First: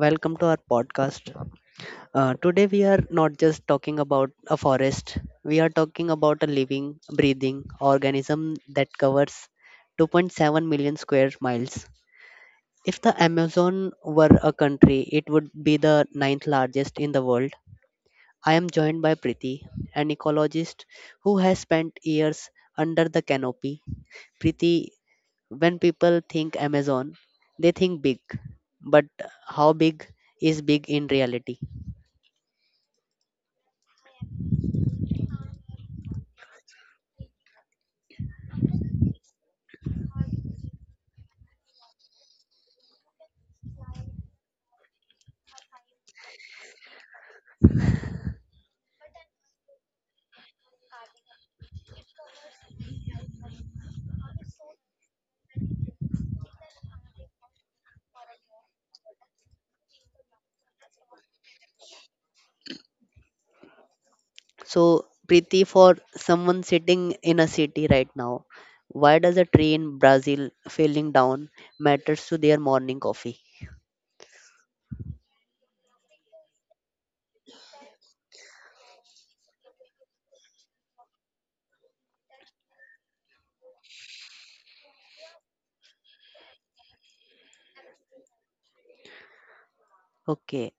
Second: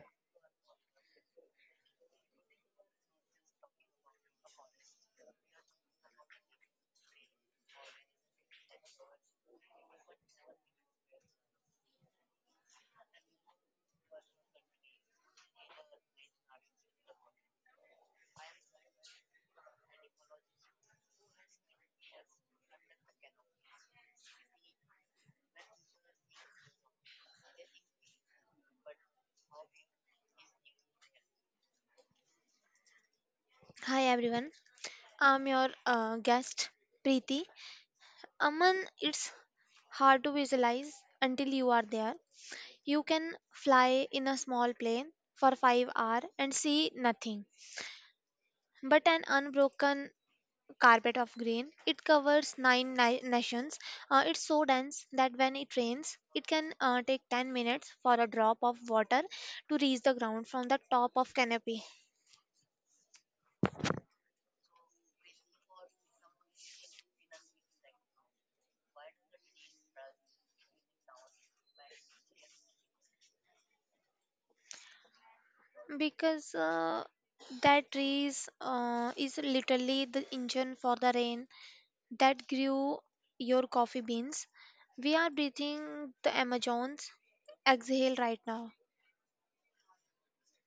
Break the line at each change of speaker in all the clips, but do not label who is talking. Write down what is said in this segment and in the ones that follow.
Welcome to our podcast. Today, we are not just talking about a forest, we are talking about a living, breathing organism that covers 2.7 million square miles. If the Amazon were a country, it would be the ninth largest in the world. I am joined by Priti, an ecologist who has spent years under the canopy. Priti, when people think Amazon, they think big, but how big is big in reality?
Hi everyone, I'm your guest Preeti. Aman, it's hard to visualize until you are there. You can fly in a small plane for 5 hours and see nothing but an unbroken carpet of green. It covers nations. It's so dense that when it rains, it can take 10 minutes for a drop of water to reach the ground from the top of canopy.
So, Priti, for someone sitting in a city right now, why does a tree in Brazil falling down matters to their morning coffee?
Because that trees is literally the engine for the rain that grew your coffee beans. We are breathing the amazons exhale right now.
Okay,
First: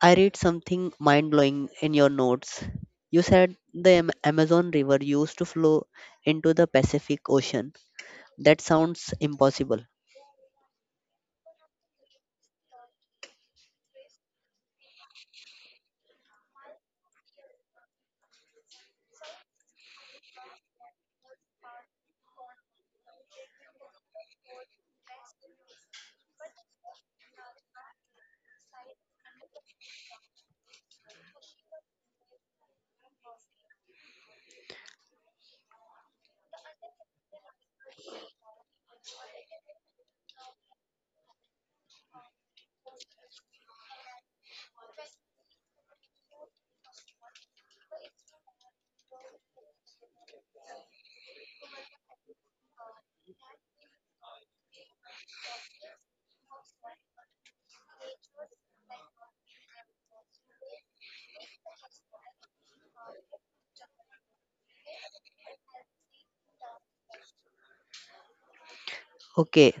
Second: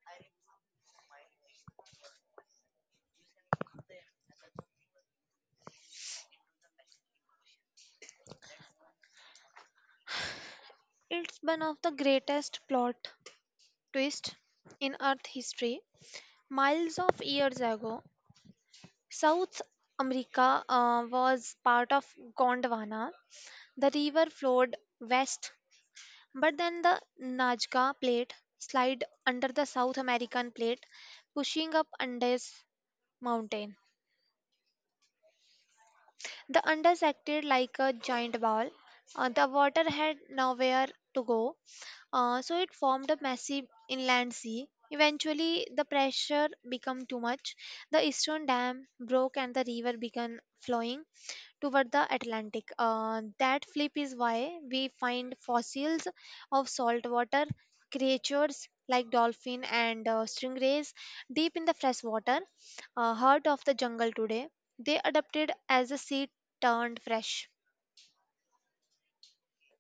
I read something mind blowing in your notes. You said the Amazon River used to flow into the Pacific Ocean. That sounds impossible.
It's one of the greatest plot twists in earth history. Miles of years ago, south america was part of gondwana. The river flowed west. But then the Nazca Plate slid under the South American Plate, pushing up Andes Mountain. The Andes acted like a giant ball. The water had nowhere to go, so it formed a massive inland sea. Eventually, the pressure became too much. The eastern dam broke and the river began flowing toward the Atlantic. That flip is why we find fossils of saltwater creatures like dolphin and stingrays deep in the freshwater heart of the jungle today. They adapted as the sea turned fresh.
Okay,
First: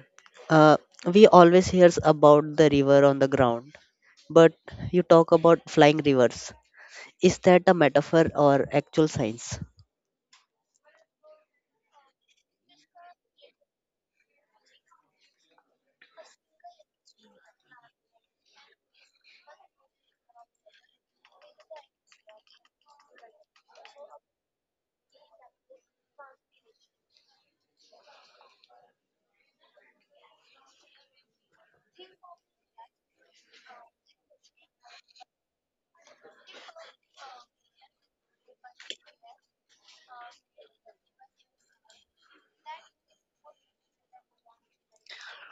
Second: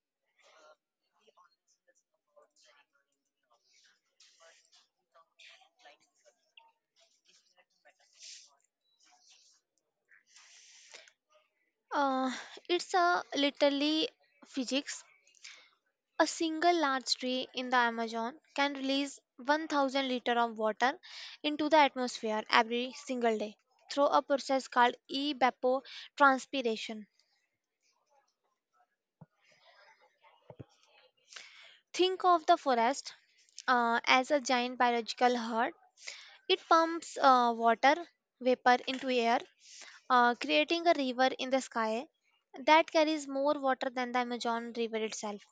uh, we always hears about the river on the ground, but you talk about flying rivers. Is that a metaphor or actual science?
Uh, it's a literally physics. A single large tree in the Amazon can release 1,000 liters of water into the atmosphere every single day through a process called evapotranspiration. Think of the forest as a giant biological herd. It pumps water vapor into air, creating a river in the sky that carries more water than the Amazon River itself.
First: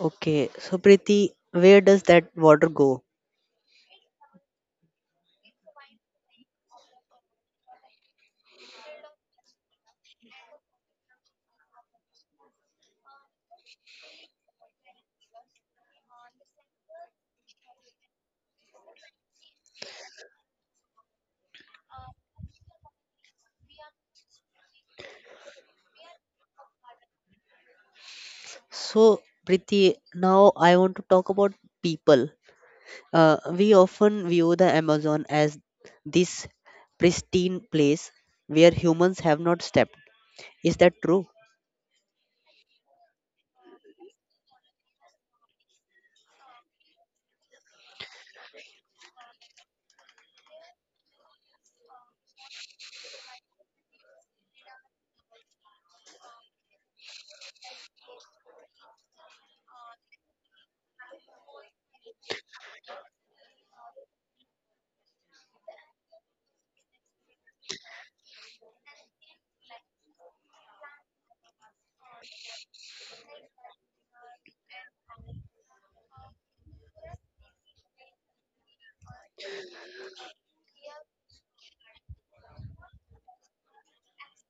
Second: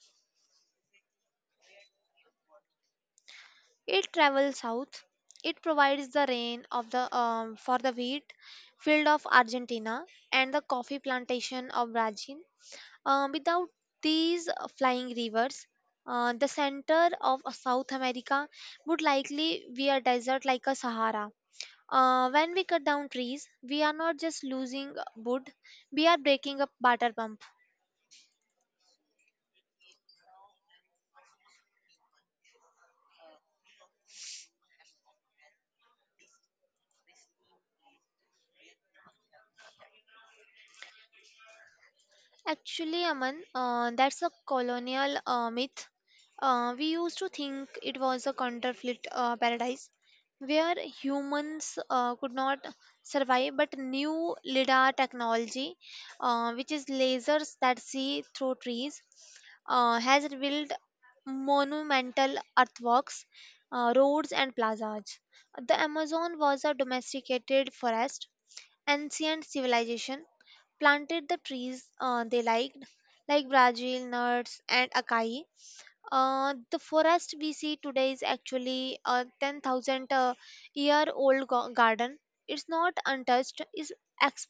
Okay, so Priti, where does that water go?
It travels south. It provides the rain of the for the wheat field of Argentina and the coffee plantation of Brazil. Without these flying rivers, the center of South America would likely be a desert like a Sahara. When we cut down trees, we are not just losing wood; we are breaking up water pump.
So, Priti, now I want to talk about people. We often view the Amazon as this pristine place where humans have not stepped. Is that true?
Actually, Aman, that's a colonial myth. We used to think it was a counterfeit paradise where humans could not survive, but new LIDAR technology, which is lasers that see through trees, has revealed monumental earthworks, roads, and plazas. The Amazon was a domesticated forest. Ancient civilization planted the trees they liked, like Brazil, nuts, and acai. The forest we see today is actually a 10,000 year old garden. It's not untouched, it's ex-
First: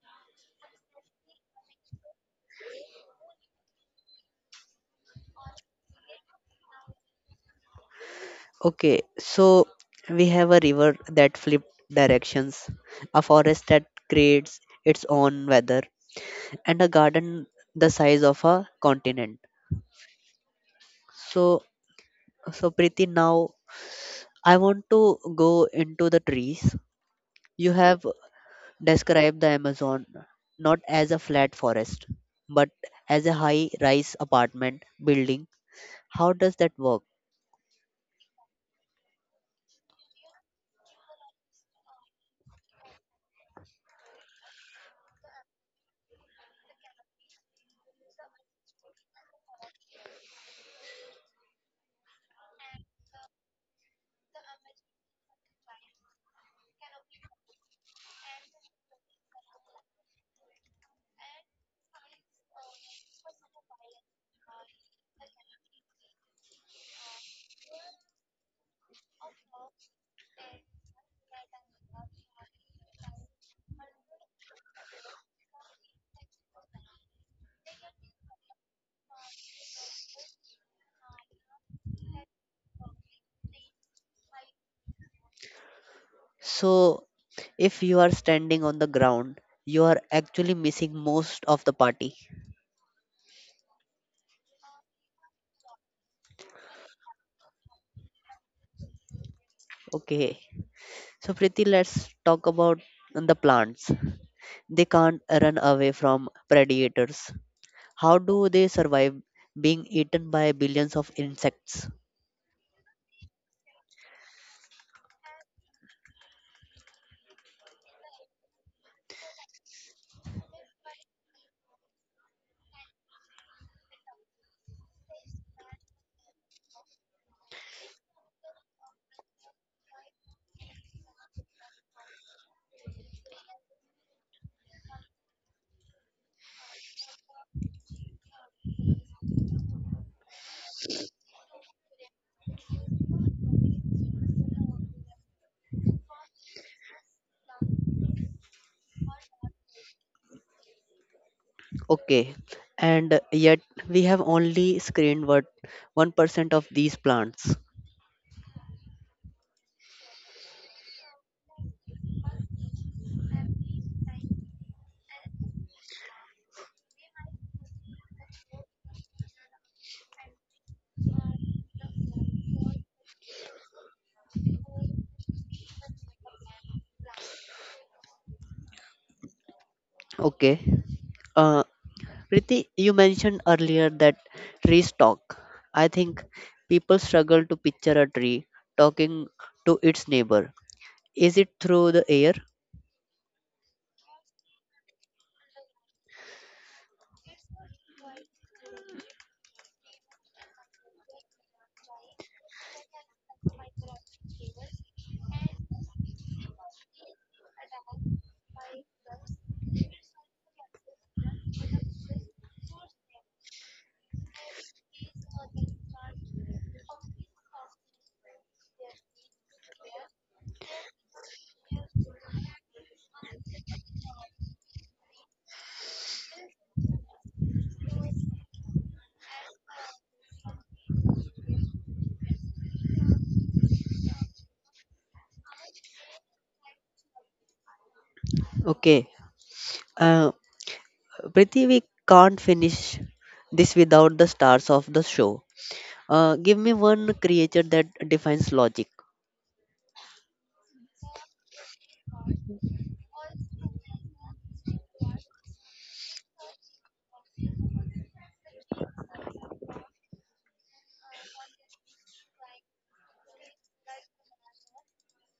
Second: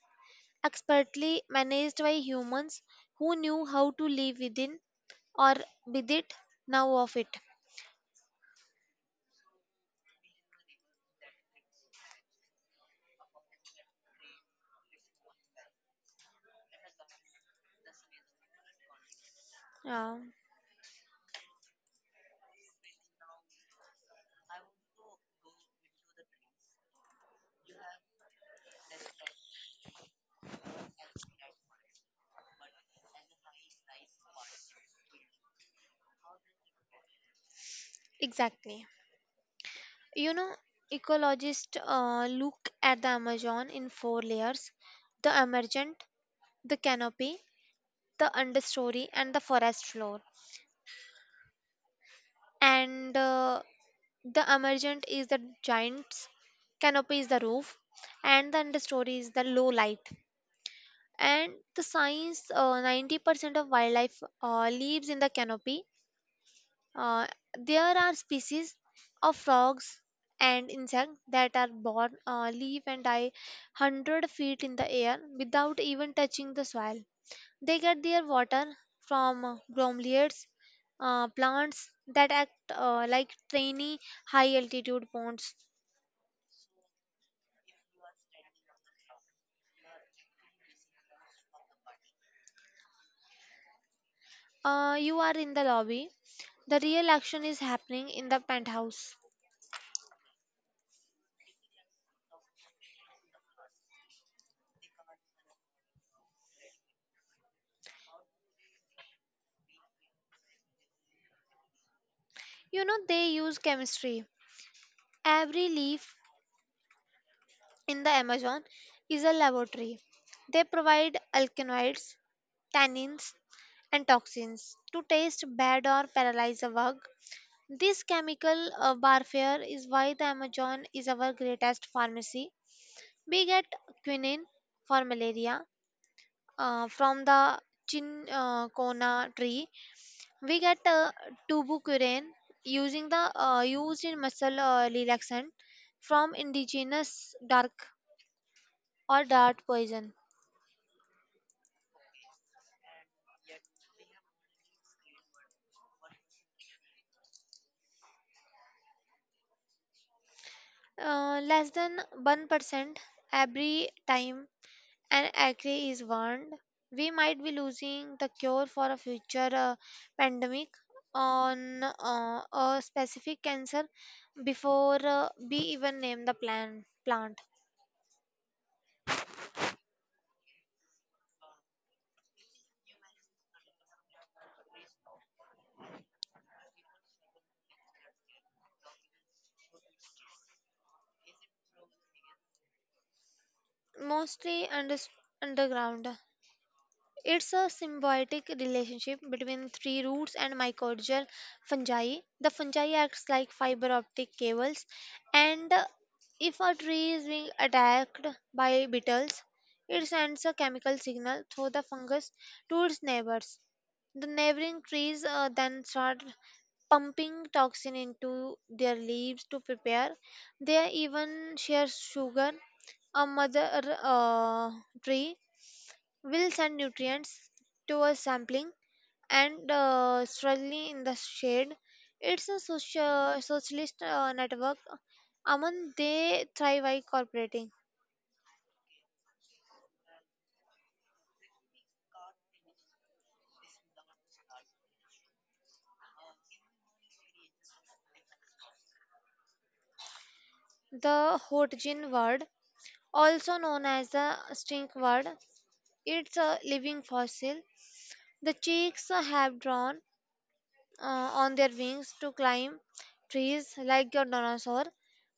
expertly managed by humans who knew how to live within or with it, now of it.
Okay, so we have a river that flips directions, a forest that creates its own weather, and a garden the size of a continent.
Yeah,
So, so Preeti, now I want to go into the trees. You have describe the Amazon not as a flat forest, but as a high rise apartment building. How does that work?
exactly. You know, ecologists look at the Amazon in four layers: the emergent, the canopy, the understory, and the forest floor. And the emergent is the giants, canopy is the roof, and the understory is the low light. And the science 90% of wildlife lives in the canopy. Uh, there are species of frogs and insects that are born, live, and die 100 feet in the air without even touching the soil. They get their water from grommeliads, plants that act like tiny high altitude ponds.
So, if you are standing on the ground, you are actually missing most of the party.
You are in the lobby. The real action is happening in the penthouse.
Okay, so Priti, let's talk about the plants. They can't run away from predators. How do they survive being eaten by billions of insects?
You know, they use chemistry. Every leaf in the Amazon is a laboratory. They provide alkaloids, tannins, and toxins to taste bad or paralyze a bug. This chemical warfare is why the Amazon is our greatest pharmacy. We get quinine for malaria from the chincona tree. We get tubucurin using the used in muscle relaxant from indigenous dark or dart poison.
Okay, and yet we have only screened what 1% of these plants.
Less than 1% every time an acre is warned, we might be losing the cure for a future pandemic on a specific cancer before we even name plant.
Okay. Uh, Priti, you mentioned earlier that trees talk. I think people struggle to picture a tree talking to its neighbor. Is it through the air?
Mostly underground. It's a symbiotic relationship between tree roots and mycorrhizal fungi. The fungi acts like fiber optic cables, and if a tree is being attacked by beetles, it sends a chemical signal through the fungus to its neighbors. The neighboring trees then start pumping toxin into their leaves to prepare. They even share sugar. A mother tree will send nutrients to a sampling and struggling in the shade. It's a socialist network. Among they thrive by cooperating.
Okay. Uh, Priti, we can't finish this without the stars of the show. Give me one creature that defines logic.
The Hotjin word, also known as the stink word, it's a living fossil. The cheeks have drawn on their wings to climb trees like your dinosaur,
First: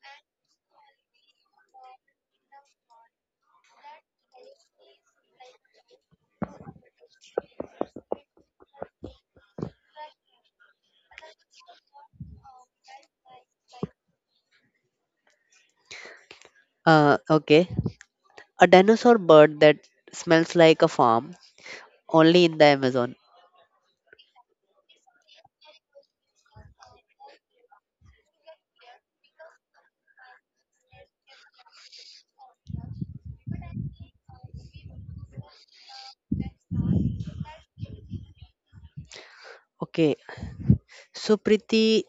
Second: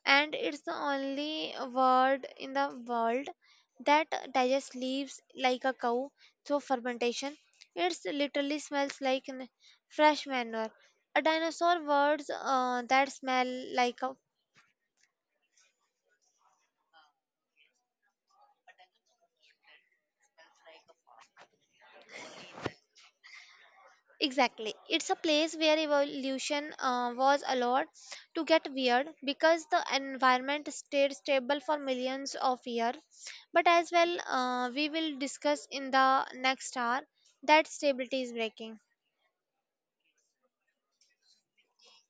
and it's the only bird in the world that digests leaves like a cow through fermentation. It literally smells like fresh manure. A dinosaur words that smell like a.
Okay. A dinosaur bird that smells like a farm, only in the Amazon.
Exactly. It's a place where evolution was allowed to get weird because the environment stayed stable for millions of years. But as well, we will discuss in the next hour that stability is breaking.
Okay, so Priti,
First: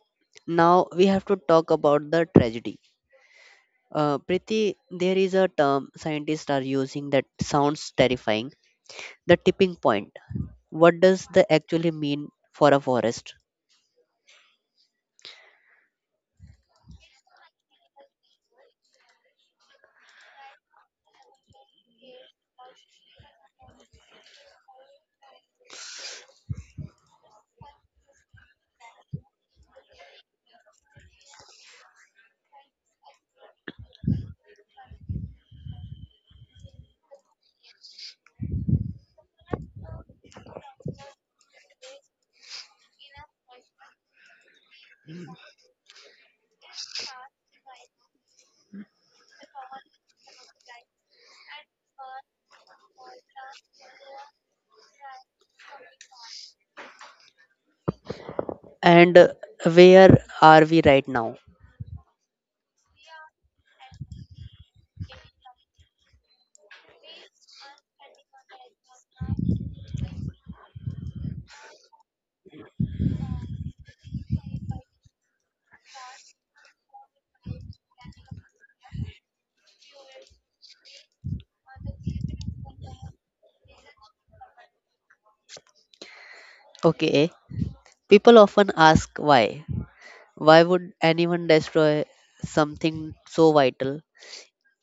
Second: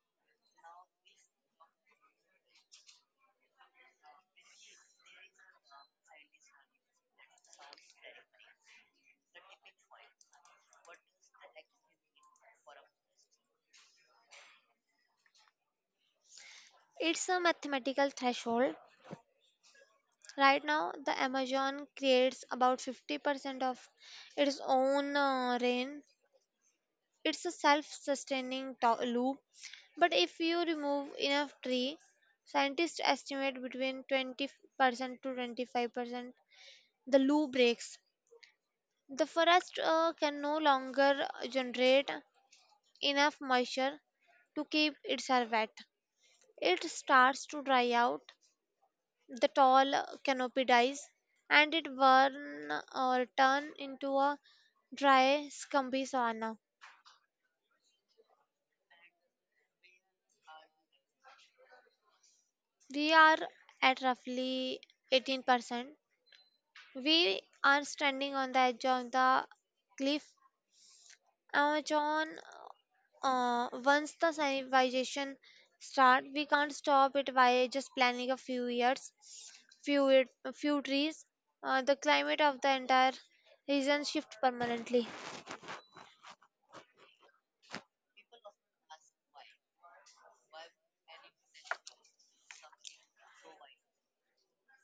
now we have to talk about the tragedy. Priti, there is a term scientists are using that sounds terrifying the tipping point. What does that actually mean for a forest?
It's a mathematical threshold. Right now, the Amazon creates about 50% of its own rain. It's a self-sustaining loop. But if you remove enough tree, scientists estimate between 20% to 25% the loop breaks. The forest can no longer generate enough moisture to keep itself wet. It starts to dry out, the tall canopy dies, and it burn or turn into a dry, scumpy savanna.
And where are we right now?
We are at roughly 18%. We are standing on the edge of the cliff. Amazon, once the civilization start, we can't stop it by just planning a few years, few it- few trees. The climate of the entire region shift permanently.
Okay, people often ask why. Why would anyone destroy something so vital?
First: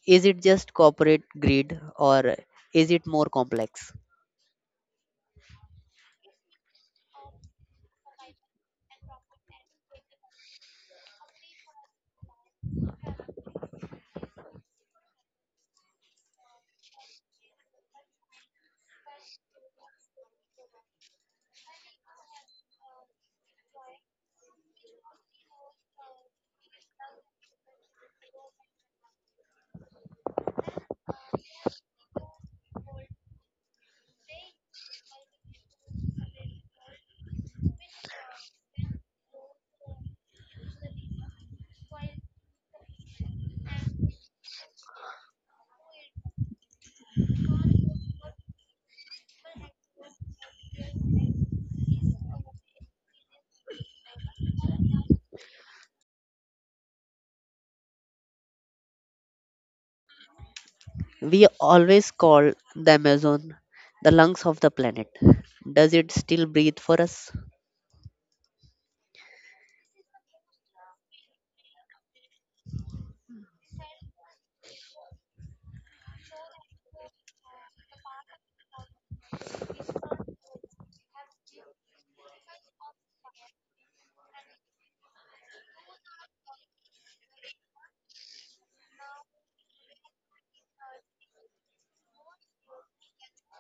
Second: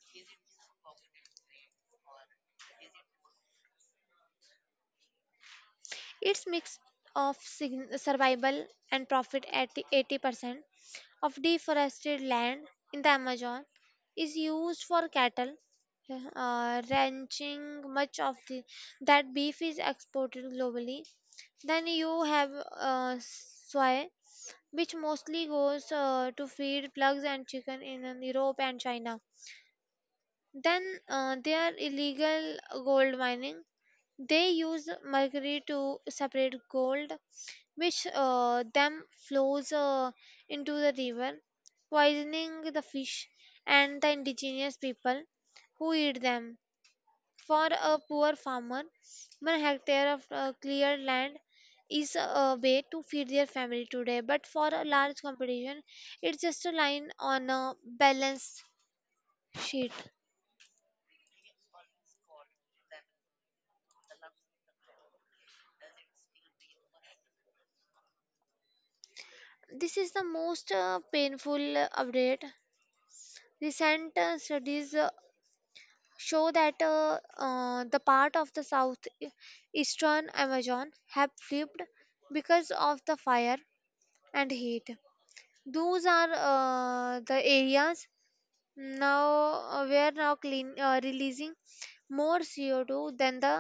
Is it just corporate greed or is it more complex?
It's mix of survival and profit at 80% of deforested land in the Amazon is used for cattle ranching. Much of that beef is exported globally. Then you have soy, which mostly goes to feed pigs and chicken in Europe and China. Then there illegal gold mining. They use mercury to separate gold which then flows into the river, poisoning the fish and the indigenous people who eat them. For a poor farmer, one hectare of cleared land is a way to feed their family today, but for a large competition, it's just a line on a balance sheet.
We always call the Amazon the lungs of the planet. Does it still breathe for us?
This is the most painful update. Recent studies show that the part of the eastern Amazon have flipped because of the fire and heat. Those are the areas now where now clean releasing more CO2 than the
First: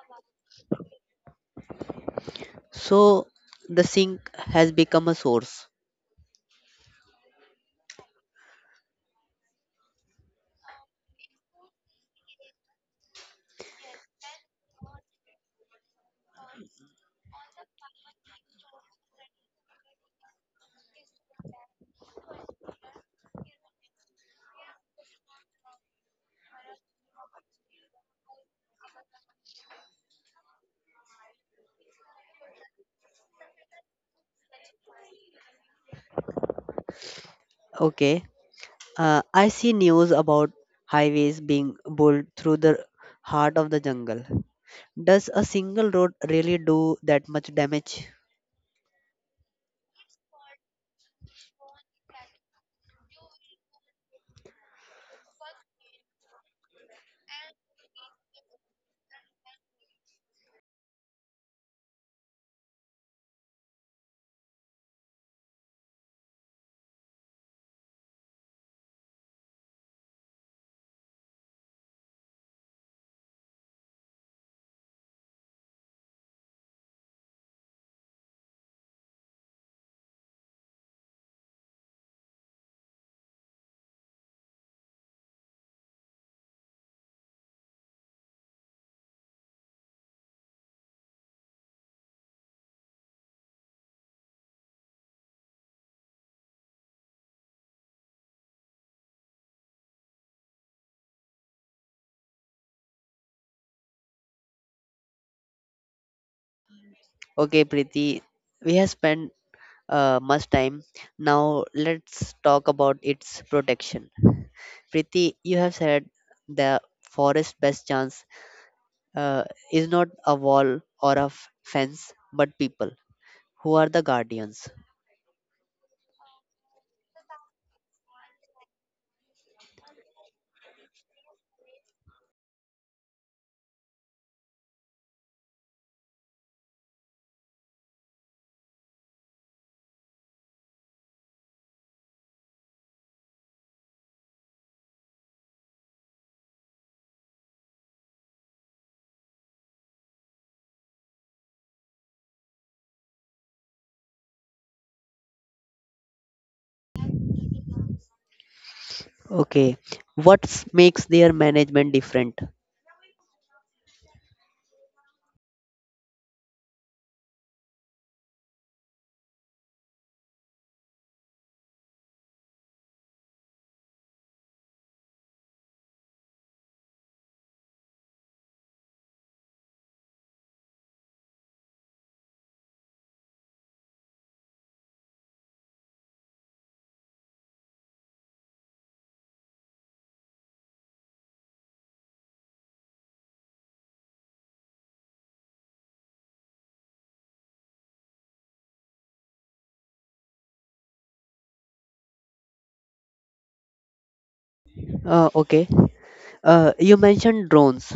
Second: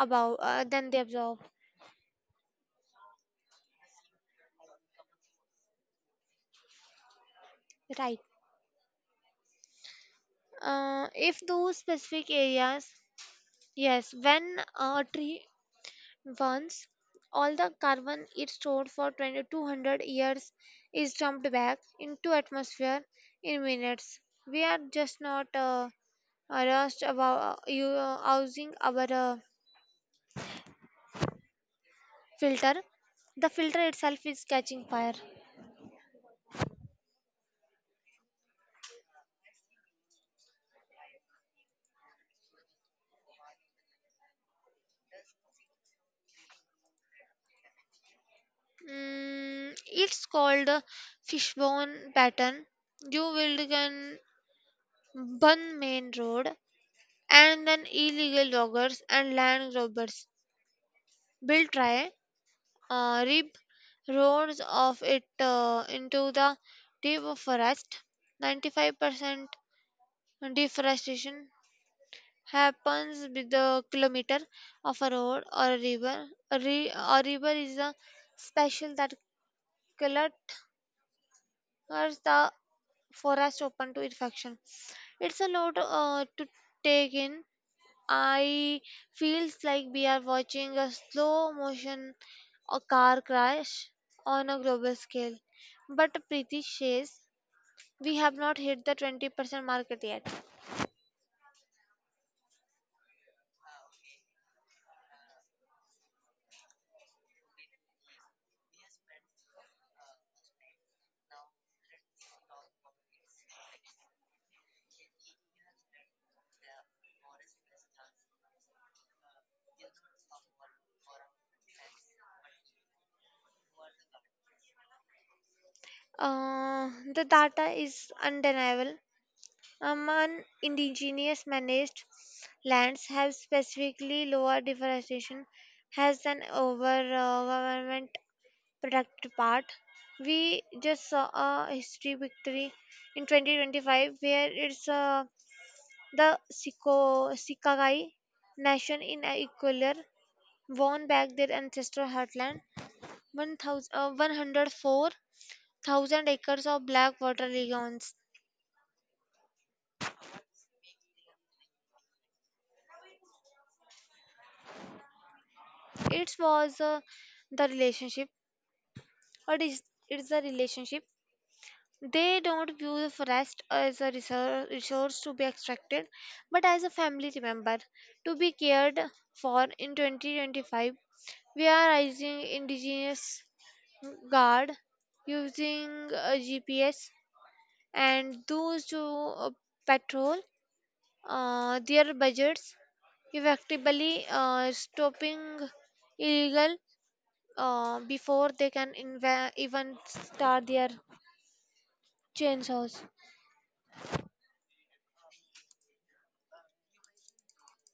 above than they absorb.
So the sink has become a source.
Right. If those specific areas, yes, when a tree. Once all the carbon it stored for 20 200 years is dumped back into atmosphere in minutes. We are just not rushed about using our filter. The filter itself is catching fire.
Okay. I see news about highways being built through the heart of the jungle. Does a single road really do that much damage?
Mm, it's called a fishbone pattern. You will can one main road and then illegal loggers and land robbers will try rip roars of it into the deep forest. 95% deforestation happens with the kilometer of a road or a river. A river is a special that clutters the forest open to infection. It's a lot to take in. I feels like we are watching a slow motion a car crash on a global scale. But Preeti says we have not hit the 20% market yet.
Okay, Preeti, we have spent much time. Now let's talk about its protection. Preeti, you have said the forest best chance uh, is not a wall or a fence, but people who are the guardians.
The data is undeniable. Among indigenous managed lands have specifically lower deforestation has an over uh, product part. We just saw a history victory in 2025 where it's the Sikagai nation in Ecuador won back their ancestral heartland, 1,000 104,000 acres of black water regions.
Okay, what makes their management different?
It was the relationship, or it is the relationship. They don't view the forest as a resource to be extracted, but as a family remember to be cared for. In 2025, we are raising indigenous guard using GPS and those who uh, patrol their budgets effectively stopping illegal before they can even start their chainsaws.
Okay, you mentioned drones.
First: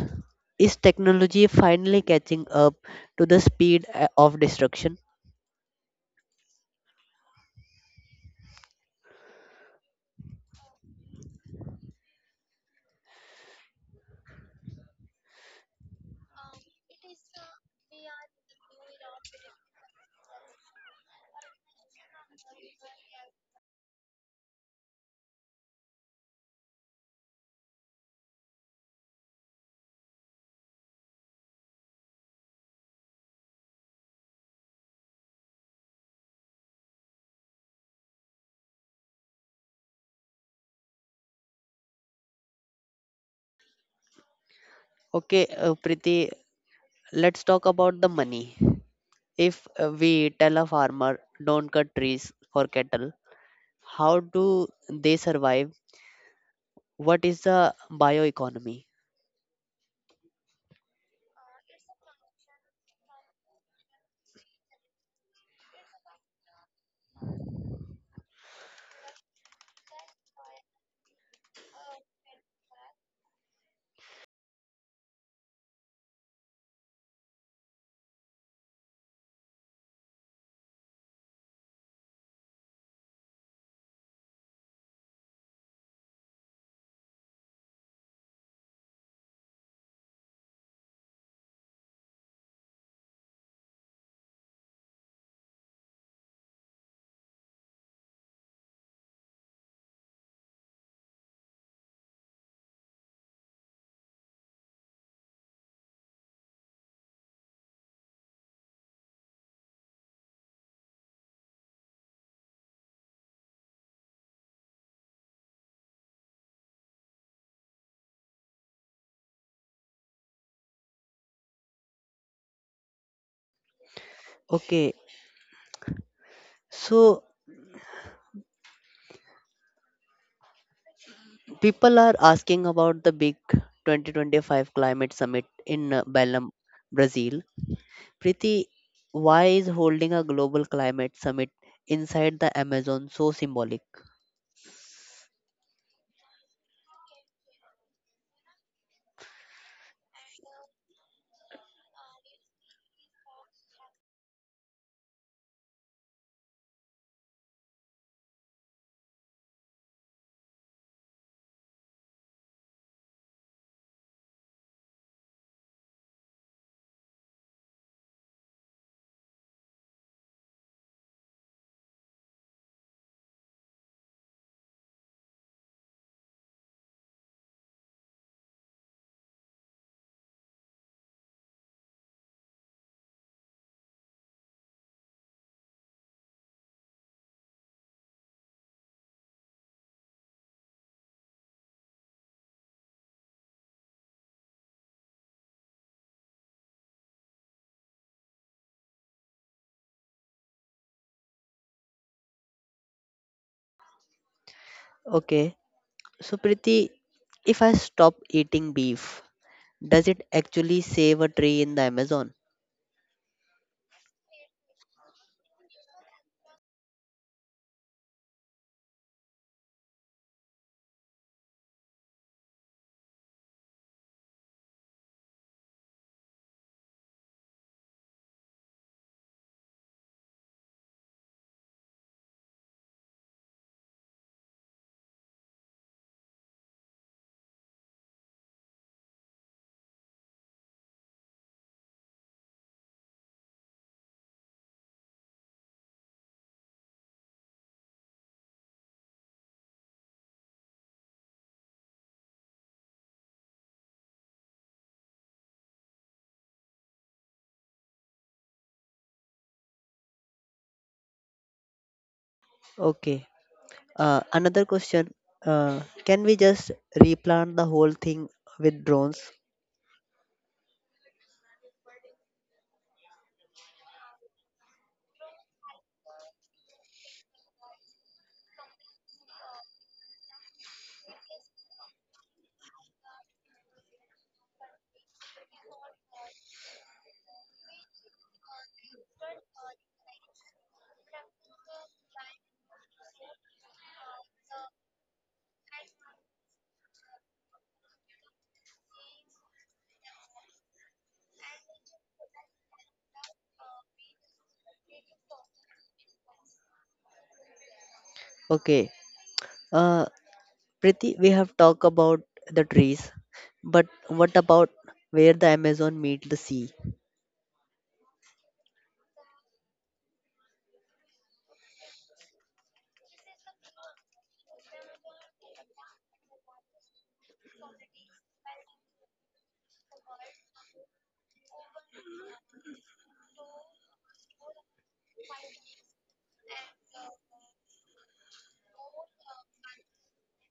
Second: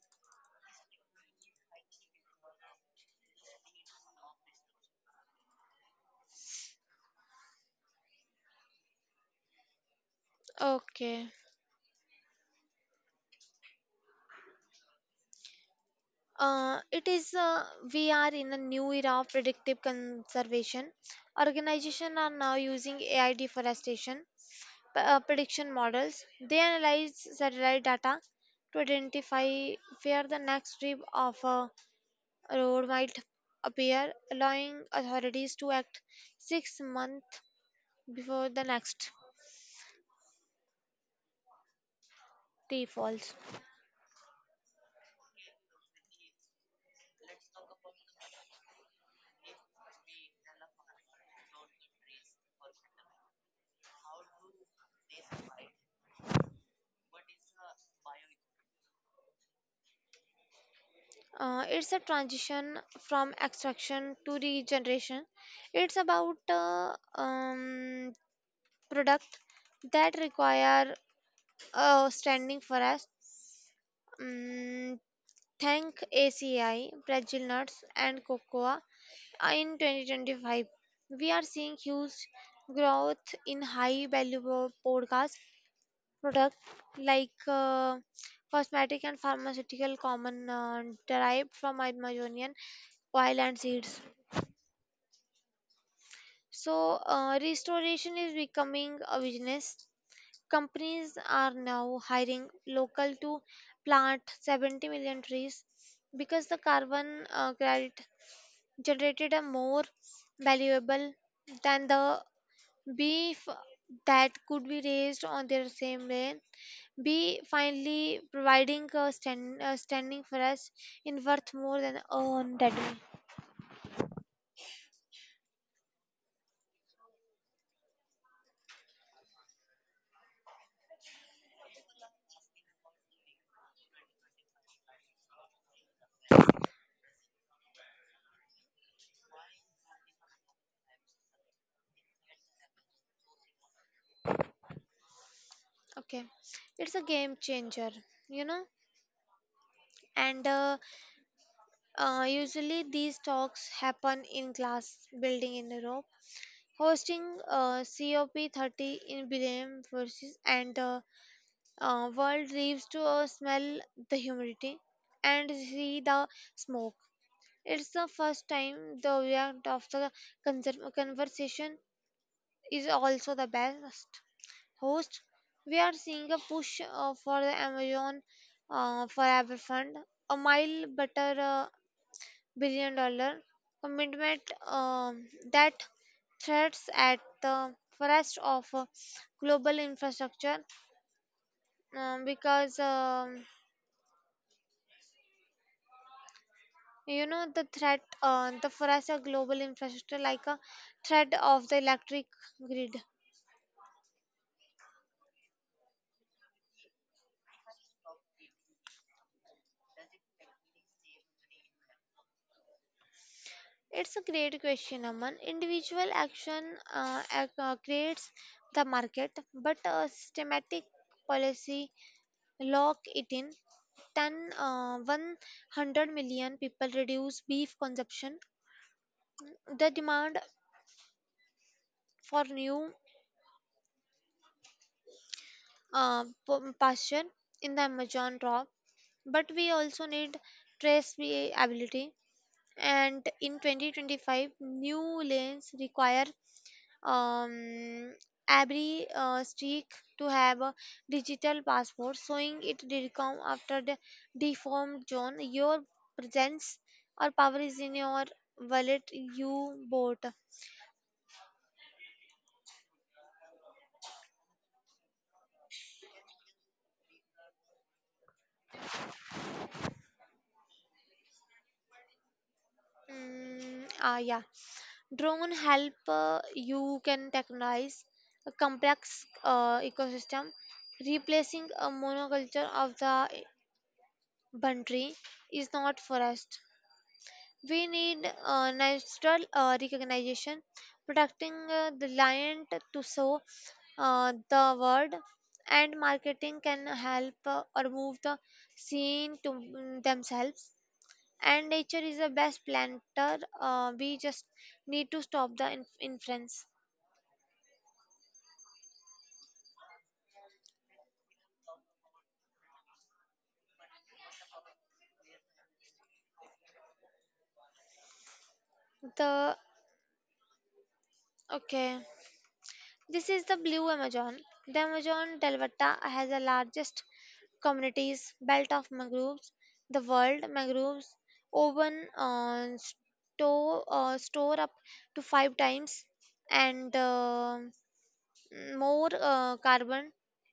Is technology finally catching up to the speed of destruction?
Okay. It is we are in a new era of predictive conservation. Organizations are now using AI deforestation prediction models. They analyze satellite data to identify where the next strip of a road might appear, allowing authorities to act 6 months before the next tree falls.
Okay, Preeti, let's talk about the money. If we tell a farmer, don't cut trees for cattle, how do they survive? What is the bioeconomy?
It's a transition from extraction to regeneration. It's about um, product that require standing for us. Mm, thank ACI, Brazil nuts, and cocoa. In 2025, we are seeing huge growth in high value podcast products like cosmetic and pharmaceutical common derived from Amazonian oil and seeds. So, restoration is becoming a business. Companies are now hiring local to plant 70 million trees because the carbon credit generated are more valuable than the beef that could be raised on their same land. B finally providing a standing for us in worth more than earned that way.
Okay, so people are asking about the big 2025 climate summit in Belém, Brazil. Preeti, why is holding a global climate summit inside the Amazon so symbolic?
Okay, it's a game changer, you know. And usually, these talks happen in glass building in Europe. Hosting COP30 in Belém versus and the world leaves to smell the humidity and see the smoke. It's the first time the react of the conversation is also the best host. We are seeing a push for the Amazon Forever Fund, a mile better. Billion dollar commitment um, that threats at the forest of global infrastructure because you know the threat the forest of global infrastructure like a threat of the electric grid.
Okay, so Preeti, if I stop eating beef, does it actually save a tree in the Amazon?
It's a great question, Aman. Individual action creates the market but a systematic policy lock it in 10 100 million people reduce beef consumption, the demand for new pasture in the Amazon drop. But we also need traceability, and in 2025 new lanes require um, every streak to have a digital passport showing it decom after the deformed zone. Your presence or power is in your wallet you bought.
Okay. Another question. Can we just replant the whole thing with drones?
Mm, ah, yeah. Drone help, you can technologize a complex ecosystem. Replacing a monoculture of the country is not forest. We need natural recognition, protecting the lion to sow the word, and marketing can help or move the scene to themselves. And nature is the best planter. We just need to stop the inference.
Okay. Uh, Priti, we have talked about the trees, but what about where the Amazon meet the sea?
The Okay. This is the Blue Amazon. The Amazon delvata has the largest communities belt of mangroves the world. Mangroves oven store up to five times and more carbon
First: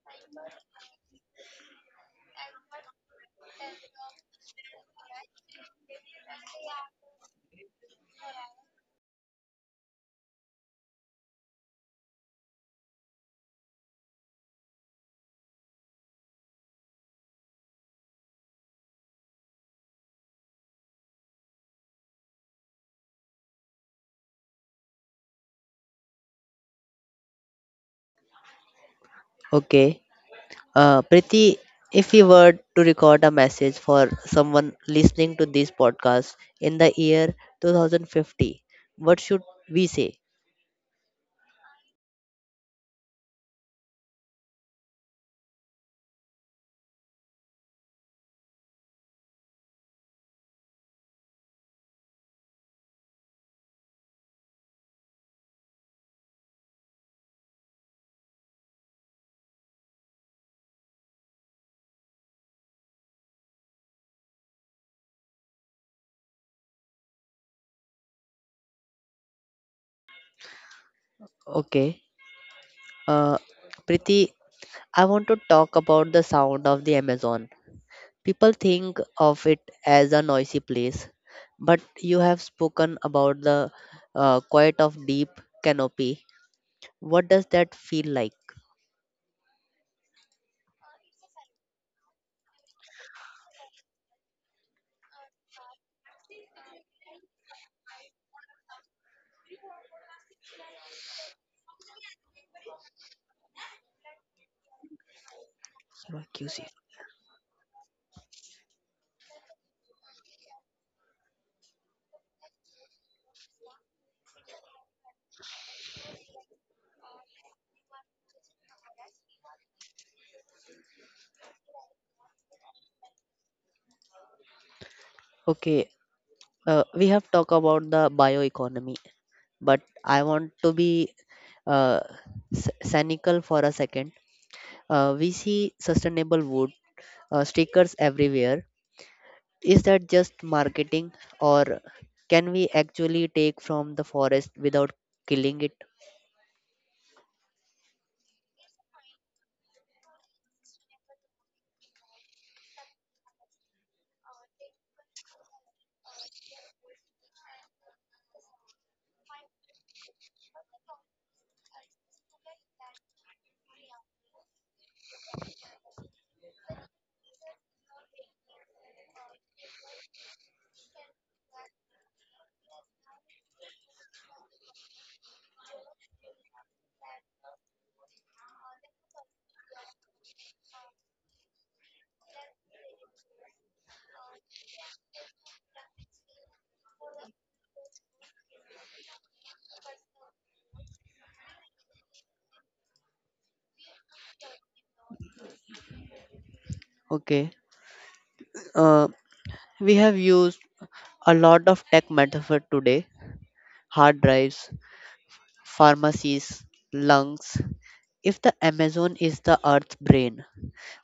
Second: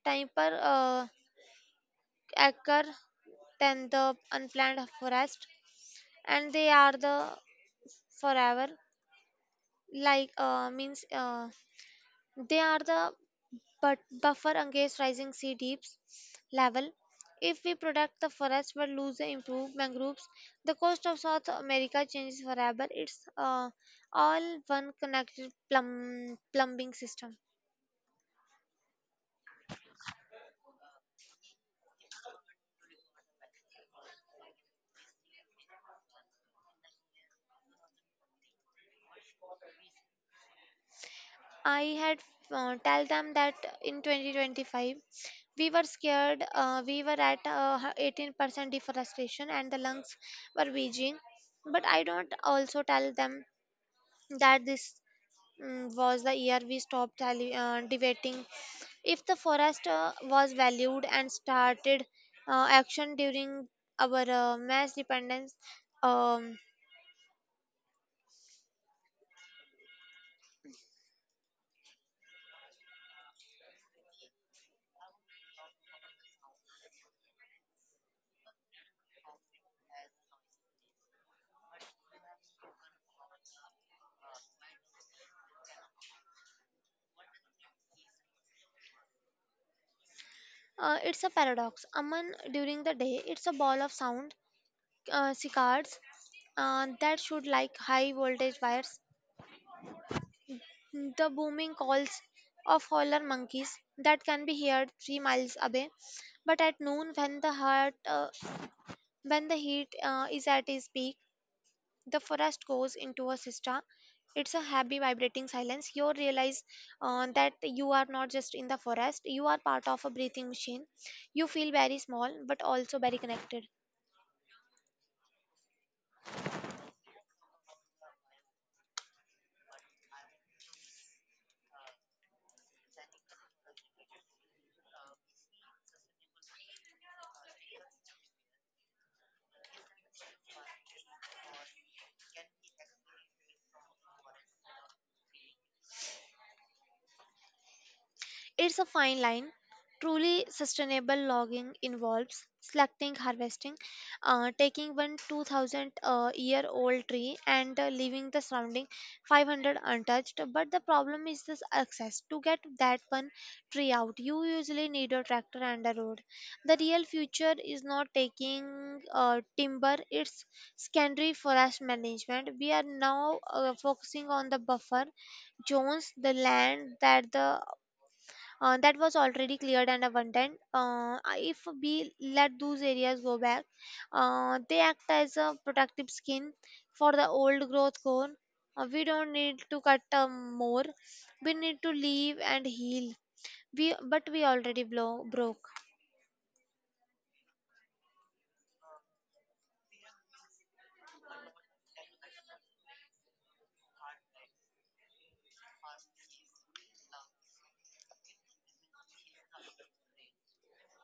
time per acre than the unplanned forest, and they are the forever like means, they are the but buffer against rising sea deeps level. If we protect the forests but lose the improved mangroves, the coast of South America changes forever. It's all one connected plumbing system.
Okay. Priti, if we were to record a message for someone listening to this podcast in the year 2050, what should we say?
I had tell them that in 2025 we were scared. We were at 18% deforestation and the lungs were waging. But I don't also tell them that this was the year we stopped tally, debating if the forest was valued and started action during our mass dependence. Um,
Okay. Uh, Priti, I want to talk about the sound of the Amazon. People think of it as a noisy place, but you have spoken about the quiet of deep canopy. What does that feel like?
it's a paradox. Aman, during the day, it's a ball of sound, cicadas that should like high voltage wires, the booming calls of howler monkeys that can be heard 3 miles away. But
QC.
at noon, when the heat is at its peak, the forest goes into a siesta. It's a happy, vibrating silence. You realize that you are not just in the forest, you are part of a breathing machine. You feel very small, but also very connected.
Okay, we have talked about the bioeconomy, but I want to be uh, cynical for a second. We see sustainable wood stickers everywhere. Is that just marketing, or can we actually take from the forest without killing it?
It's a fine line. Truly sustainable logging involves selecting, harvesting, taking one 2000 year old tree and leaving the surrounding 500 untouched. But the problem is this access. To get that one tree out, you usually need a tractor and a road. The real future is not taking timber, it's secondary forest management. We are now focusing on the buffer zones, the land that was already cleared and abundant. If we let those areas go back, they act as a protective skin for the old growth cone. We don't need to cut more. We need to leave and heal. We But we already broke.
Okay, uh, we have used a lot of tech metaphor today: hard drives, pharmacies, lungs. If the Amazon is the Earth's brain,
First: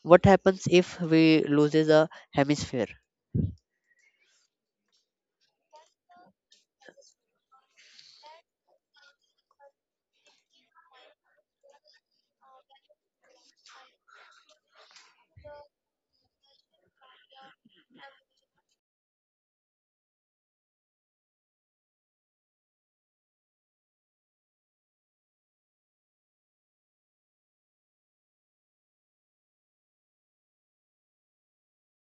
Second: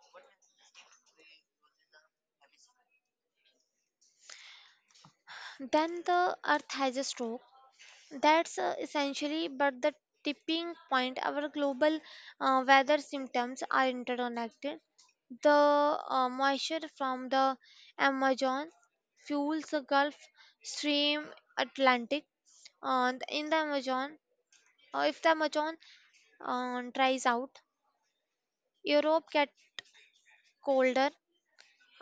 what happens if we loses a hemisphere?
Then the earth has a stroke. That's essentially, but the tipping point, our global weather symptoms are interconnected. The moisture from the Amazon fuels the Gulf Stream Atlantic. And in the Amazon, If the Amazon dries out, Europe gets colder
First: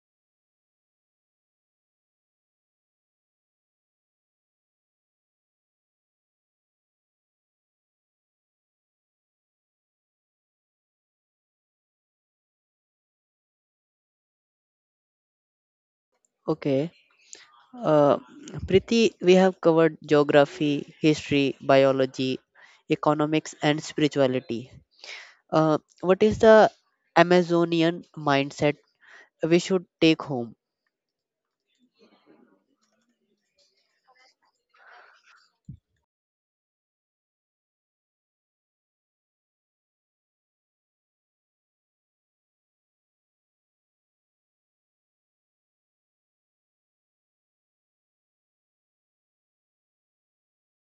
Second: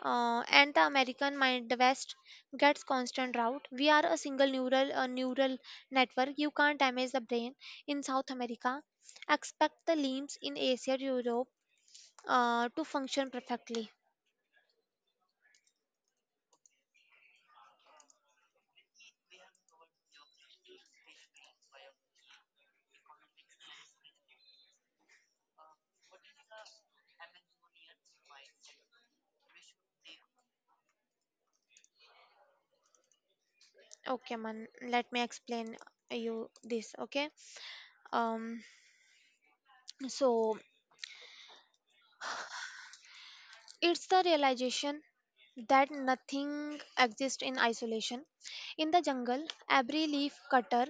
and the American mind, the West gets constant drought. We are a single neural network. You can't damage the brain in South America. Expect the limbs in Asia, Europe to function perfectly.
Okay. Uh, Priti, we have covered geography, history, biology, economics, and spirituality. What is the Amazonian mindset we should take home?
Okay, man. Let me explain you this. Okay. Um. So it's the realization that nothing exists in isolation. In the jungle, every leaf cutter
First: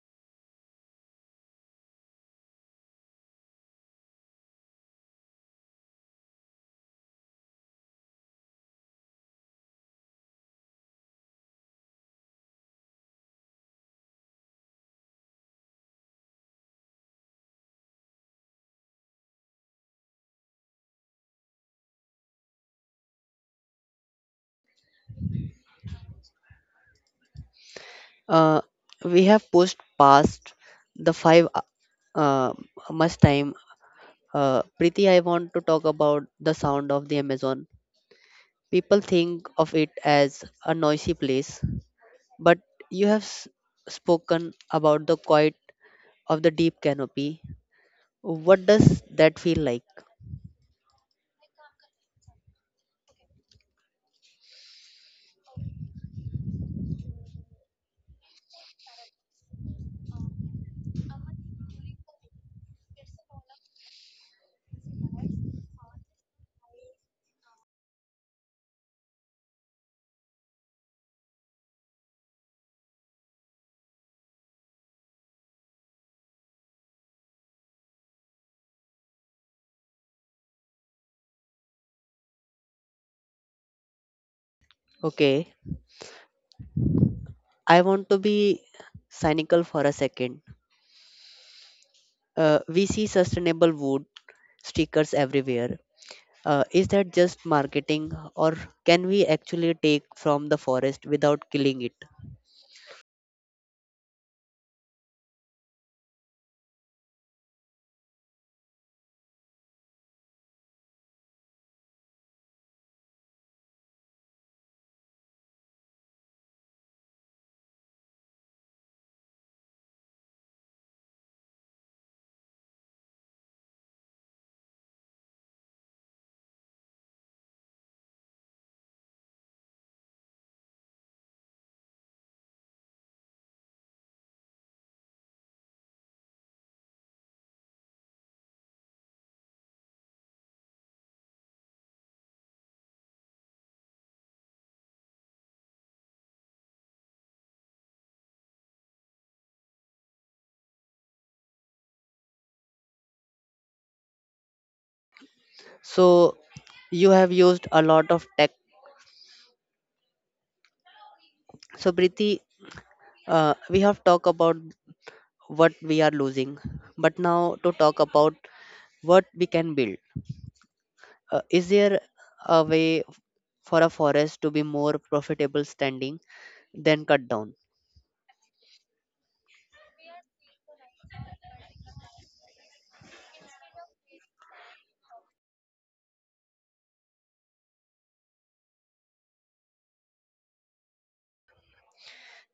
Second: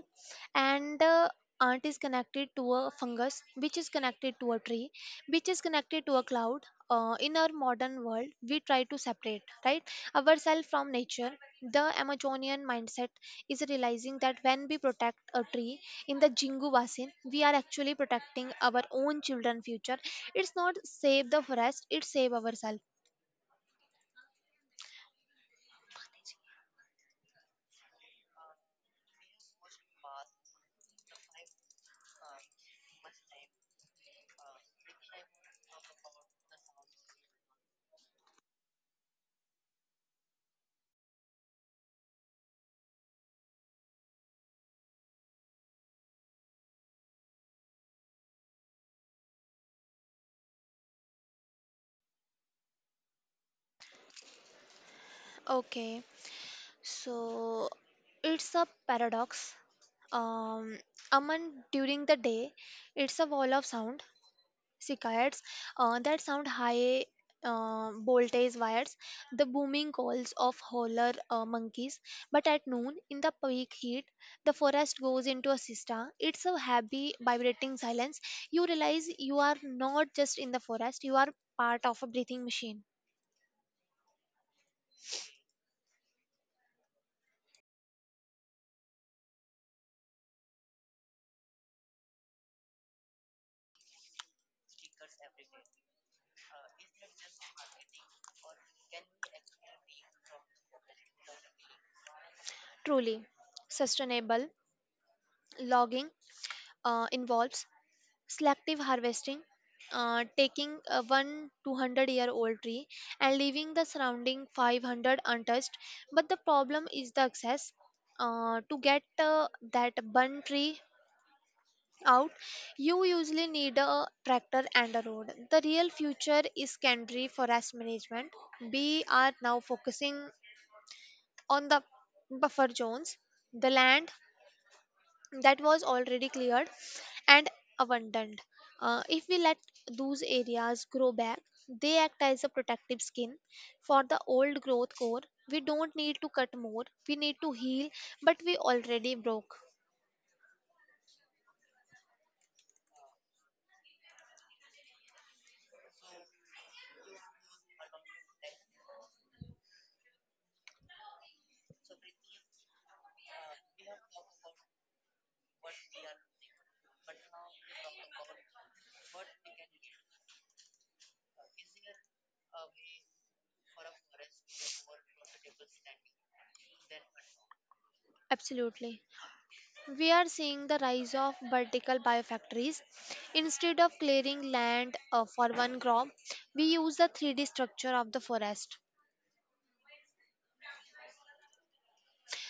and ant is connected to a fungus, which is connected to a tree, which is connected to a cloud. In our modern world, we try to separate, right, ourselves from nature. The Amazonian mindset is realizing that when we protect a tree in the Jingu Basin, we are actually protecting our own children' future. It's not save the forest; it's save ourselves.
Uh, we have pushed past the five uh, much time. Preeti, I want to talk about the sound of the Amazon. People think of it as a noisy place, but you have spoken about the quiet of the deep canopy. What does that feel like?
Okay, so it's a paradox. Um, Aman, during the day, it's a wall of sound, cicadas, that sound high voltage wires, the booming calls of howler monkeys. But at noon, in the peak heat, the forest goes into a siesta. It's a heavy, vibrating silence. You realize you are not just in the forest, you are part of a breathing machine.
Okay, I want to be cynical for a second. We see sustainable wood stickers everywhere. Is that just marketing, or can we actually take from the forest without killing it?
Truly sustainable logging involves selective harvesting, taking a 1,200 year old tree and leaving the surrounding 500 untouched. But the problem is the access. To get that bun tree out, you usually need a tractor and a road. The real future is secondary forest management. We are now focusing on the buffer zones, the land that was already cleared and abundant. If we let those areas grow back, they act as a protective skin for the old growth core. We don't need to cut more, we need to heal, but we already broke.
So, you have used a lot of tech. So, Priti, we have talked about what we are losing, but now to talk about what we can build. Is there a way for a forest to be more profitable standing than cut down?
Absolutely. We are seeing the rise of vertical biofactories. Instead of clearing land for one crop, we use the 3D structure of the forest.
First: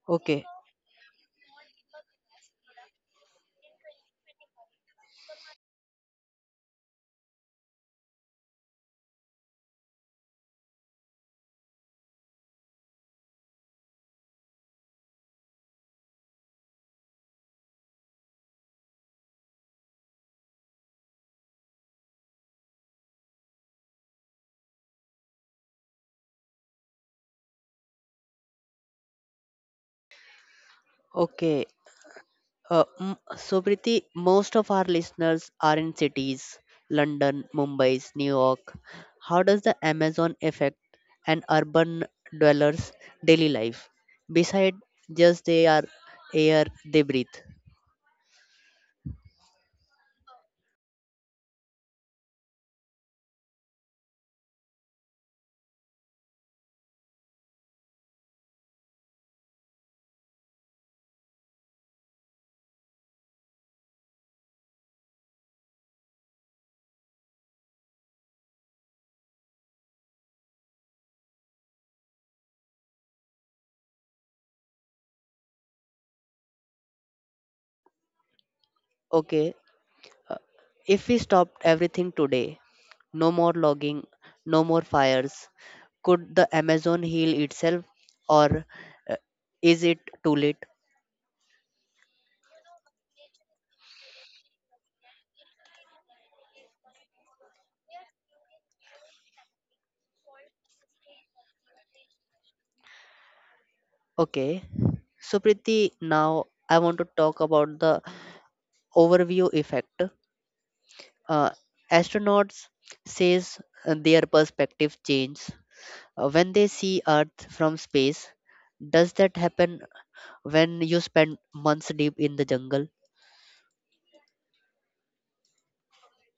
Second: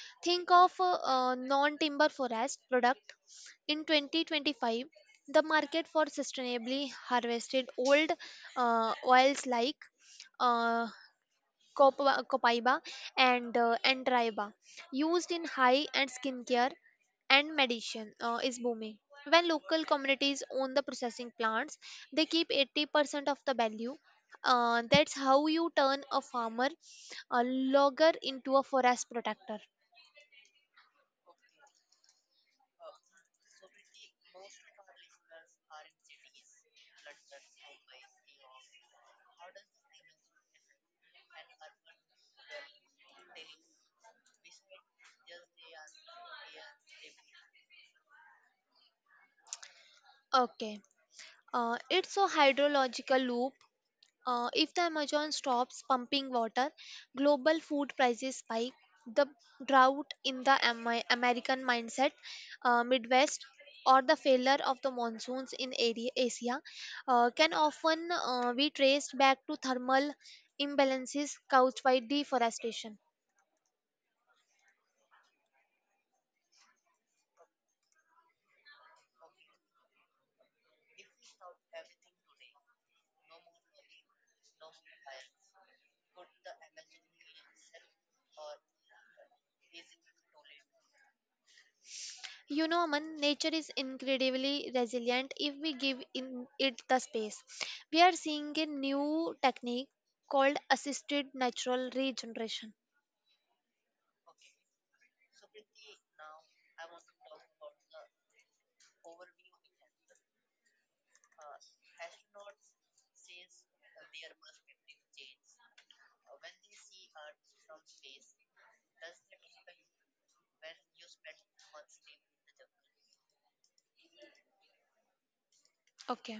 Okay,
Think of a non-timber forest product. In 2025, the market for sustainably harvested old oils like uh, copaiba and antraiba used in high and skincare and medicine is booming. When local communities own the processing plants, they keep 80% of the value. That's how you turn a farmer, a logger, into a forest protector.
okay. So, Priti, most of our listeners are in cities: London, Mumbai, New York. How does the Amazon affect an urban dweller's daily life? Beside just they are air they breathe.
Okay. It's a hydrological loop. If the Amazon stops pumping water, global food prices spike. The drought in the American mindset, Midwest, or the failure of the monsoons in area, Asia can often be traced back to thermal imbalances caused by deforestation.
Okay, if we stopped everything today, no more logging, no more fires, could the Amazon heal itself or uh, is it too late?
You know, man, nature is incredibly resilient if we give in it the space. We are seeing a new technique called assisted natural regeneration.
Okay, so Priti, now I want to talk about the overview effect. Uh, Astronauts says their perspective changes when they see Earth from space. Does that happen when you spend months deep in the jungle?
Okay.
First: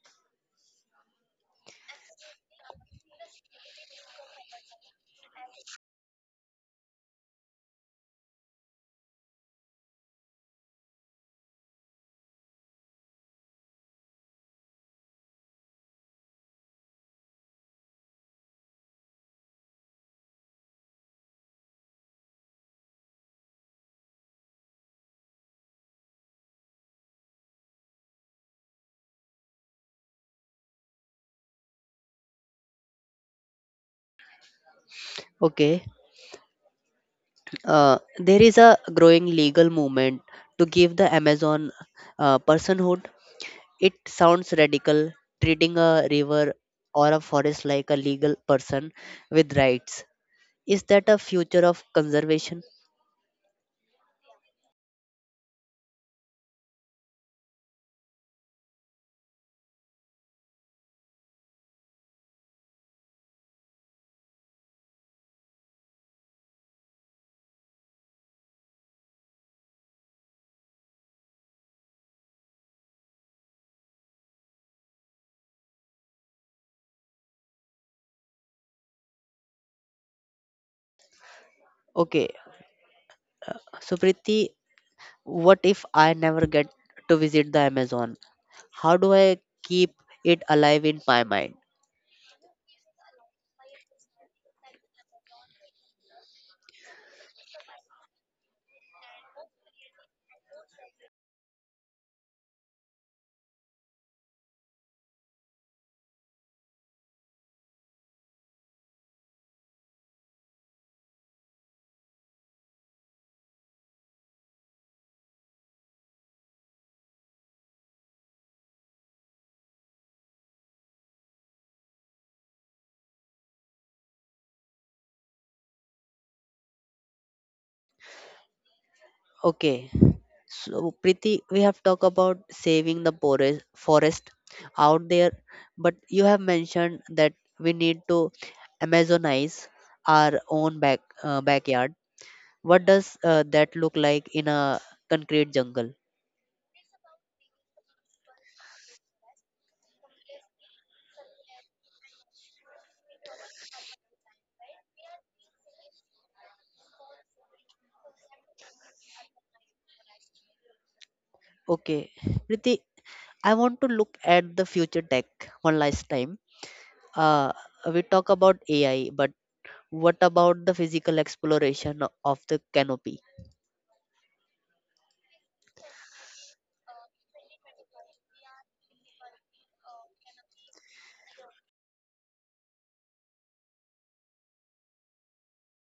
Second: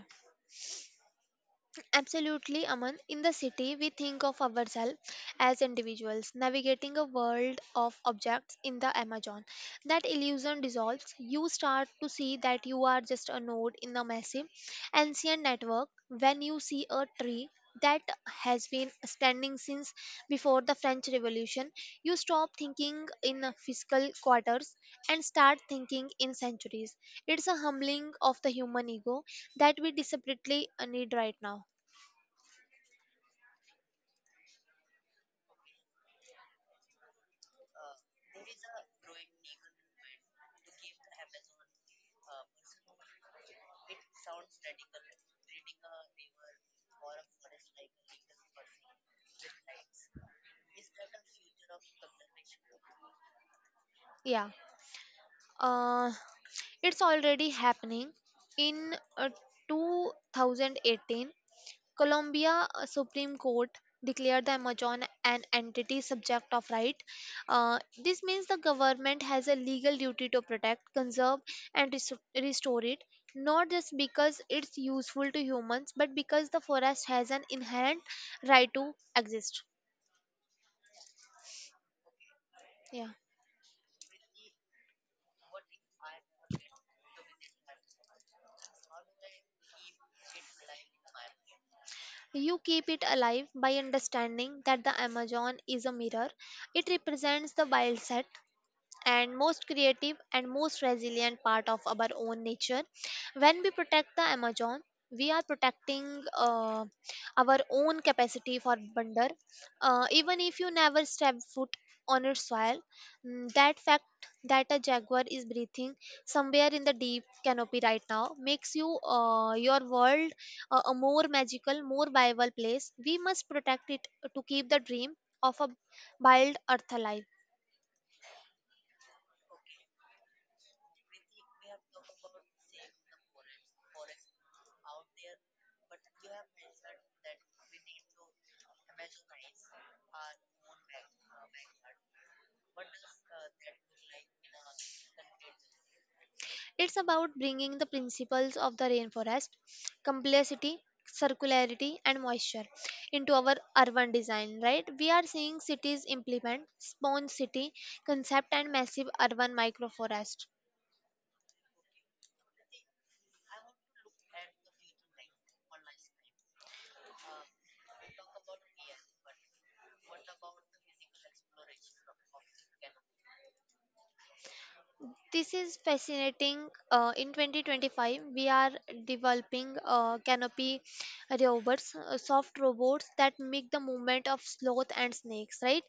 Absolutely, Aman. In the city, we think of ourselves as individuals navigating a world of objects in the Amazon. That illusion dissolves. You start to see that you are just a node in a massive, ancient network. When you see a tree that has been standing since before the French Revolution, you stop thinking in fiscal quarters and start thinking in centuries. It's a humbling of the human ego that we desperately need right now.
Okay, there is a growing legal movement to give the Amazon personhood. It sounds radical, treating a river or a forest like a legal person with rights. Is that a future of conservation?
Yeah, uh, it's already happening. In 2018, Colombia Supreme Court declared the Amazon an entity subject of right. This means the government has a legal duty to protect, conserve, and restore it, not just because it's useful to humans, but because the forest has an inherent right to exist.
Okay,
Yeah.
Supriti, what if I never get to visit the Amazon? How do I keep it alive in my mind?
You keep it alive by understanding that the Amazon is a mirror. It represents the wild set, and most creative and most resilient part of our own nature. When we protect the Amazon, we are protecting our own capacity for wonder. Even if you never step foot on its soil, that fact that a jaguar is breathing somewhere in the deep canopy right now makes your world a more magical, more viable place. We must protect it to keep the dream of a wild earth alive.
Okay, so Priti, we have talked about saving the forest out there, but you have mentioned that we need to Amazonize our own backyard. What does that look like in a concrete jungle?
It's about bringing the principles of the rainforest, complexity, circularity, and moisture into our urban design, right? We are seeing cities implement sponge city concept and massive urban microforest.
Okay, Priti, I want to look at the future tech one last time. Uh, we talk about AI, but what about the physical exploration of the canopy?
This is fascinating. In 2025, we are developing canopy robots, soft robots that make the movement of sloth and snakes, right?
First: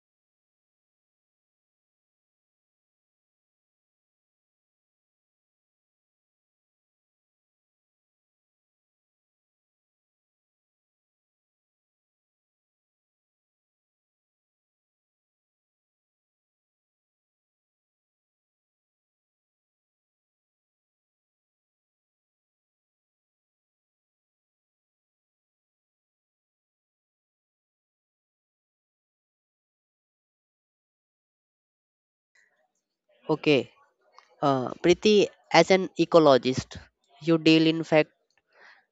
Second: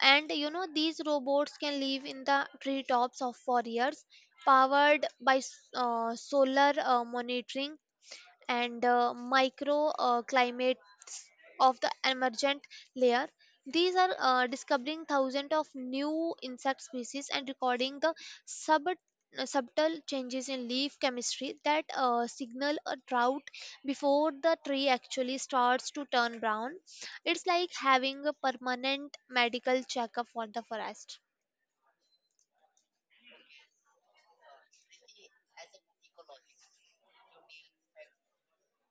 And these robots can live in the treetops of for years, powered by solar monitoring and micro climates of the emergent layer. These are discovering thousands of new insect species and recording the subtle changes in leaf chemistry that signal a drought before the tree actually starts to turn brown. It's like having a permanent medical checkup for the forest.
Okay, Priti, as an ecologist, you deal in fact,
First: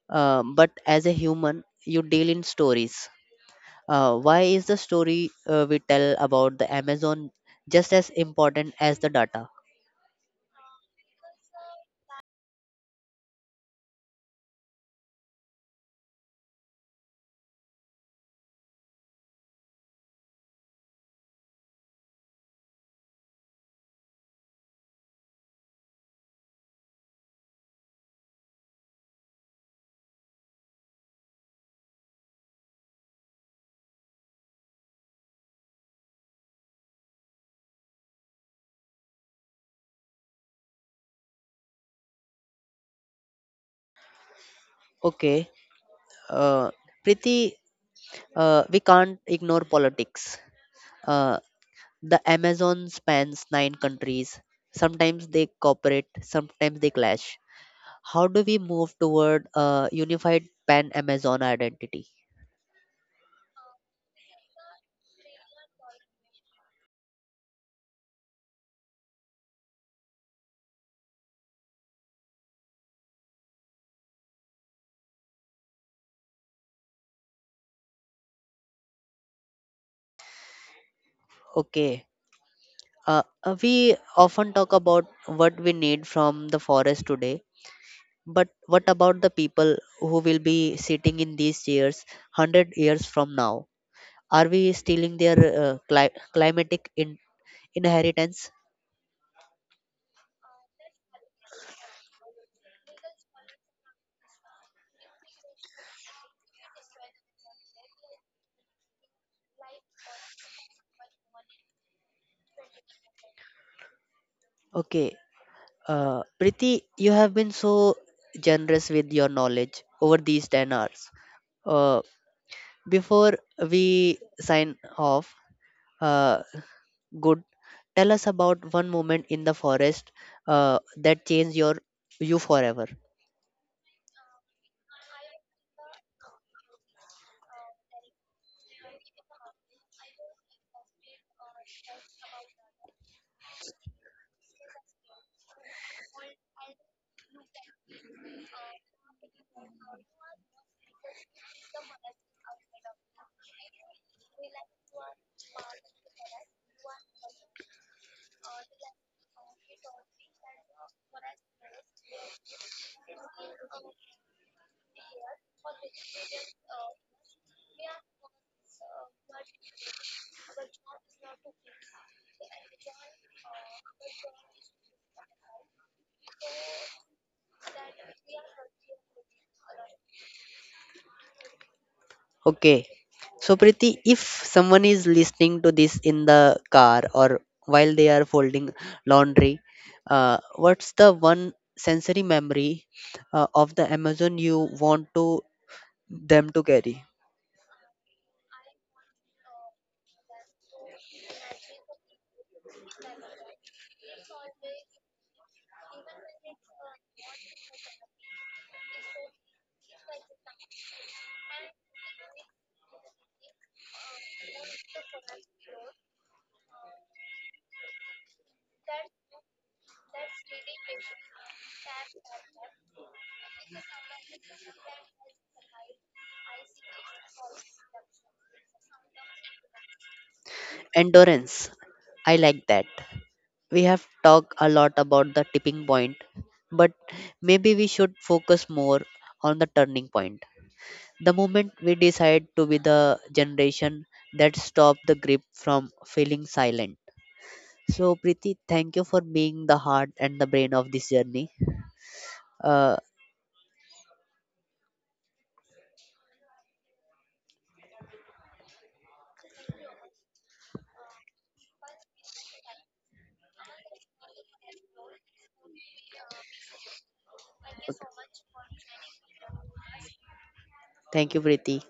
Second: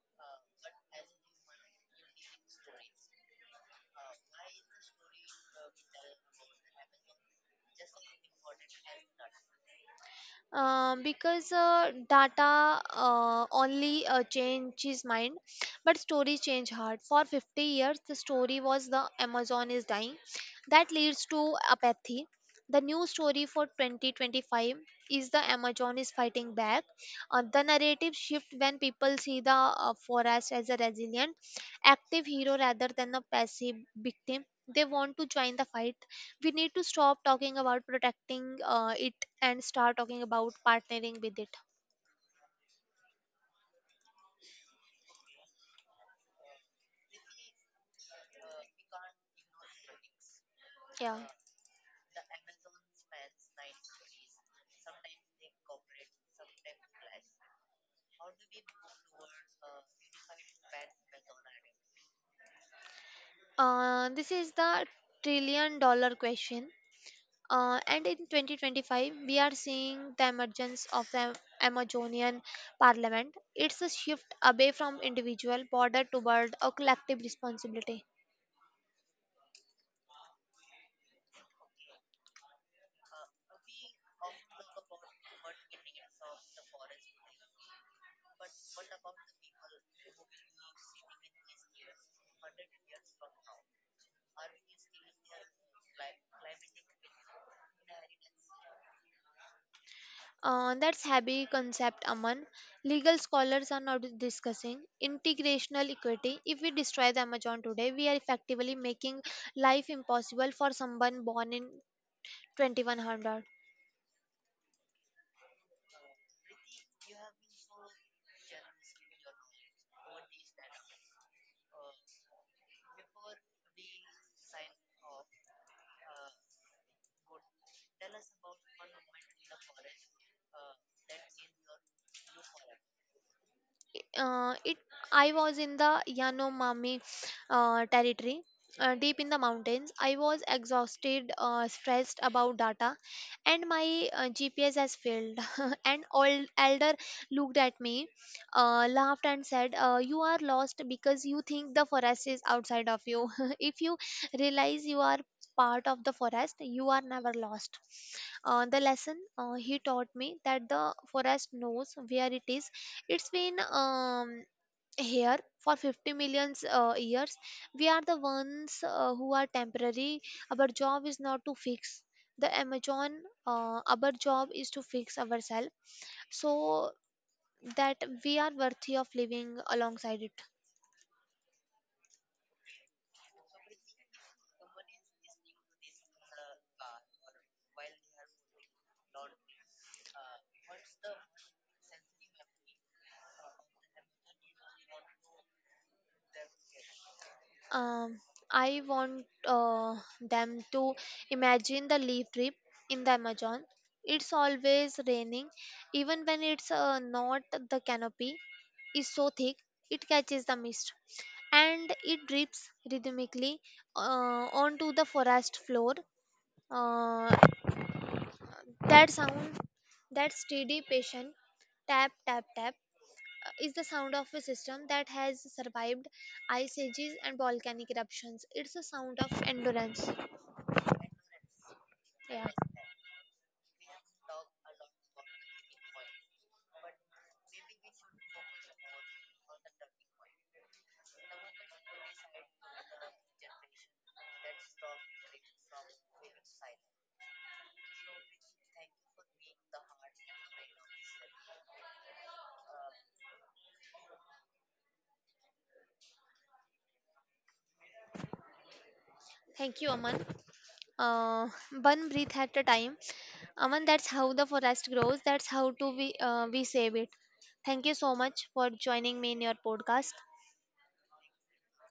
but as a human, you deal in stories. Why is the story we tell about the Amazon just as important as the data?
Because data only changes mind, but stories change heart. For 50 years the story was the Amazon is dying, that leads to apathy. The new story for 2025 is the Amazon is fighting back. The narrative shift: when people see the forest as a resilient active hero rather than a passive victim, they want to join the fight. We need to stop talking about protecting it and start talking about partnering with it.
Okay, uh, Priti, uh, we can't ignore politics.
Yeah.
Uh, The Amazon spans nine countries. Sometimes they cooperate, sometimes they clash. How do we move toward a unified pan Amazon identity?
This is the trillion dollar question, and in 2025 we are seeing the emergence of the Amazonian parliament. It's a shift away from individual border toward a collective responsibility.
Okay. We often talk about what we need from the forest today, but what about the people who will be sitting in these chairs 100 years from now? Are we stealing their climatic inheritance?
That's heavy concept, Aman. Legal scholars are now discussing integrational equity. If we destroy the Amazon today, we are effectively making life impossible for someone born in 2100.
Okay. Priti, you have been so generous with your knowledge over these 10 hours. Uh, before we sign off, uh, good, tell us about one moment in the forest that changed your you forever.
It I was in the Yanomami territory, deep in the mountains. I was exhausted, stressed about data, and my GPS has failed. An old elder looked at me, laughed, and said, "You are lost because you think the forest is outside of you. If you realize you are part of the forest, you are never lost." The lesson he taught me that the forest knows where it is. It's been here for 50 million years. We are the ones who are temporary. Our job is not to fix the Amazon. Our job is to fix ourselves so that we are worthy of living alongside it.
Okay. So, Priti, if someone is listening to this in the car or while they are folding laundry, what's the one sensory memory of the Amazon you want to them to carry.
Um, I want them to imagine the leaf trip in the Amazon. It's always raining, even when it's not. The canopy is so thick it catches the mist, and it drips rhythmically onto the forest floor. Uh, that sound, that steady, patient tap tap tap is the sound of a system that has survived ice ages and volcanic eruptions. It's a sound of endurance.
Endurance. I
Yeah.
like that. We have talked a lot about the tipping point, but maybe we should focus more on the turning point. The moment we decide to be the generation that stop the grip from feeling silent. So, Preeti, thank you for being the heart and the brain of this journey. Uh,
Thank you, Aman. Uh, One breath at a time. Aman, that's how the forest grows. That's how to we save it. Thank you so much for joining me in your podcast.
thank you, Preeti.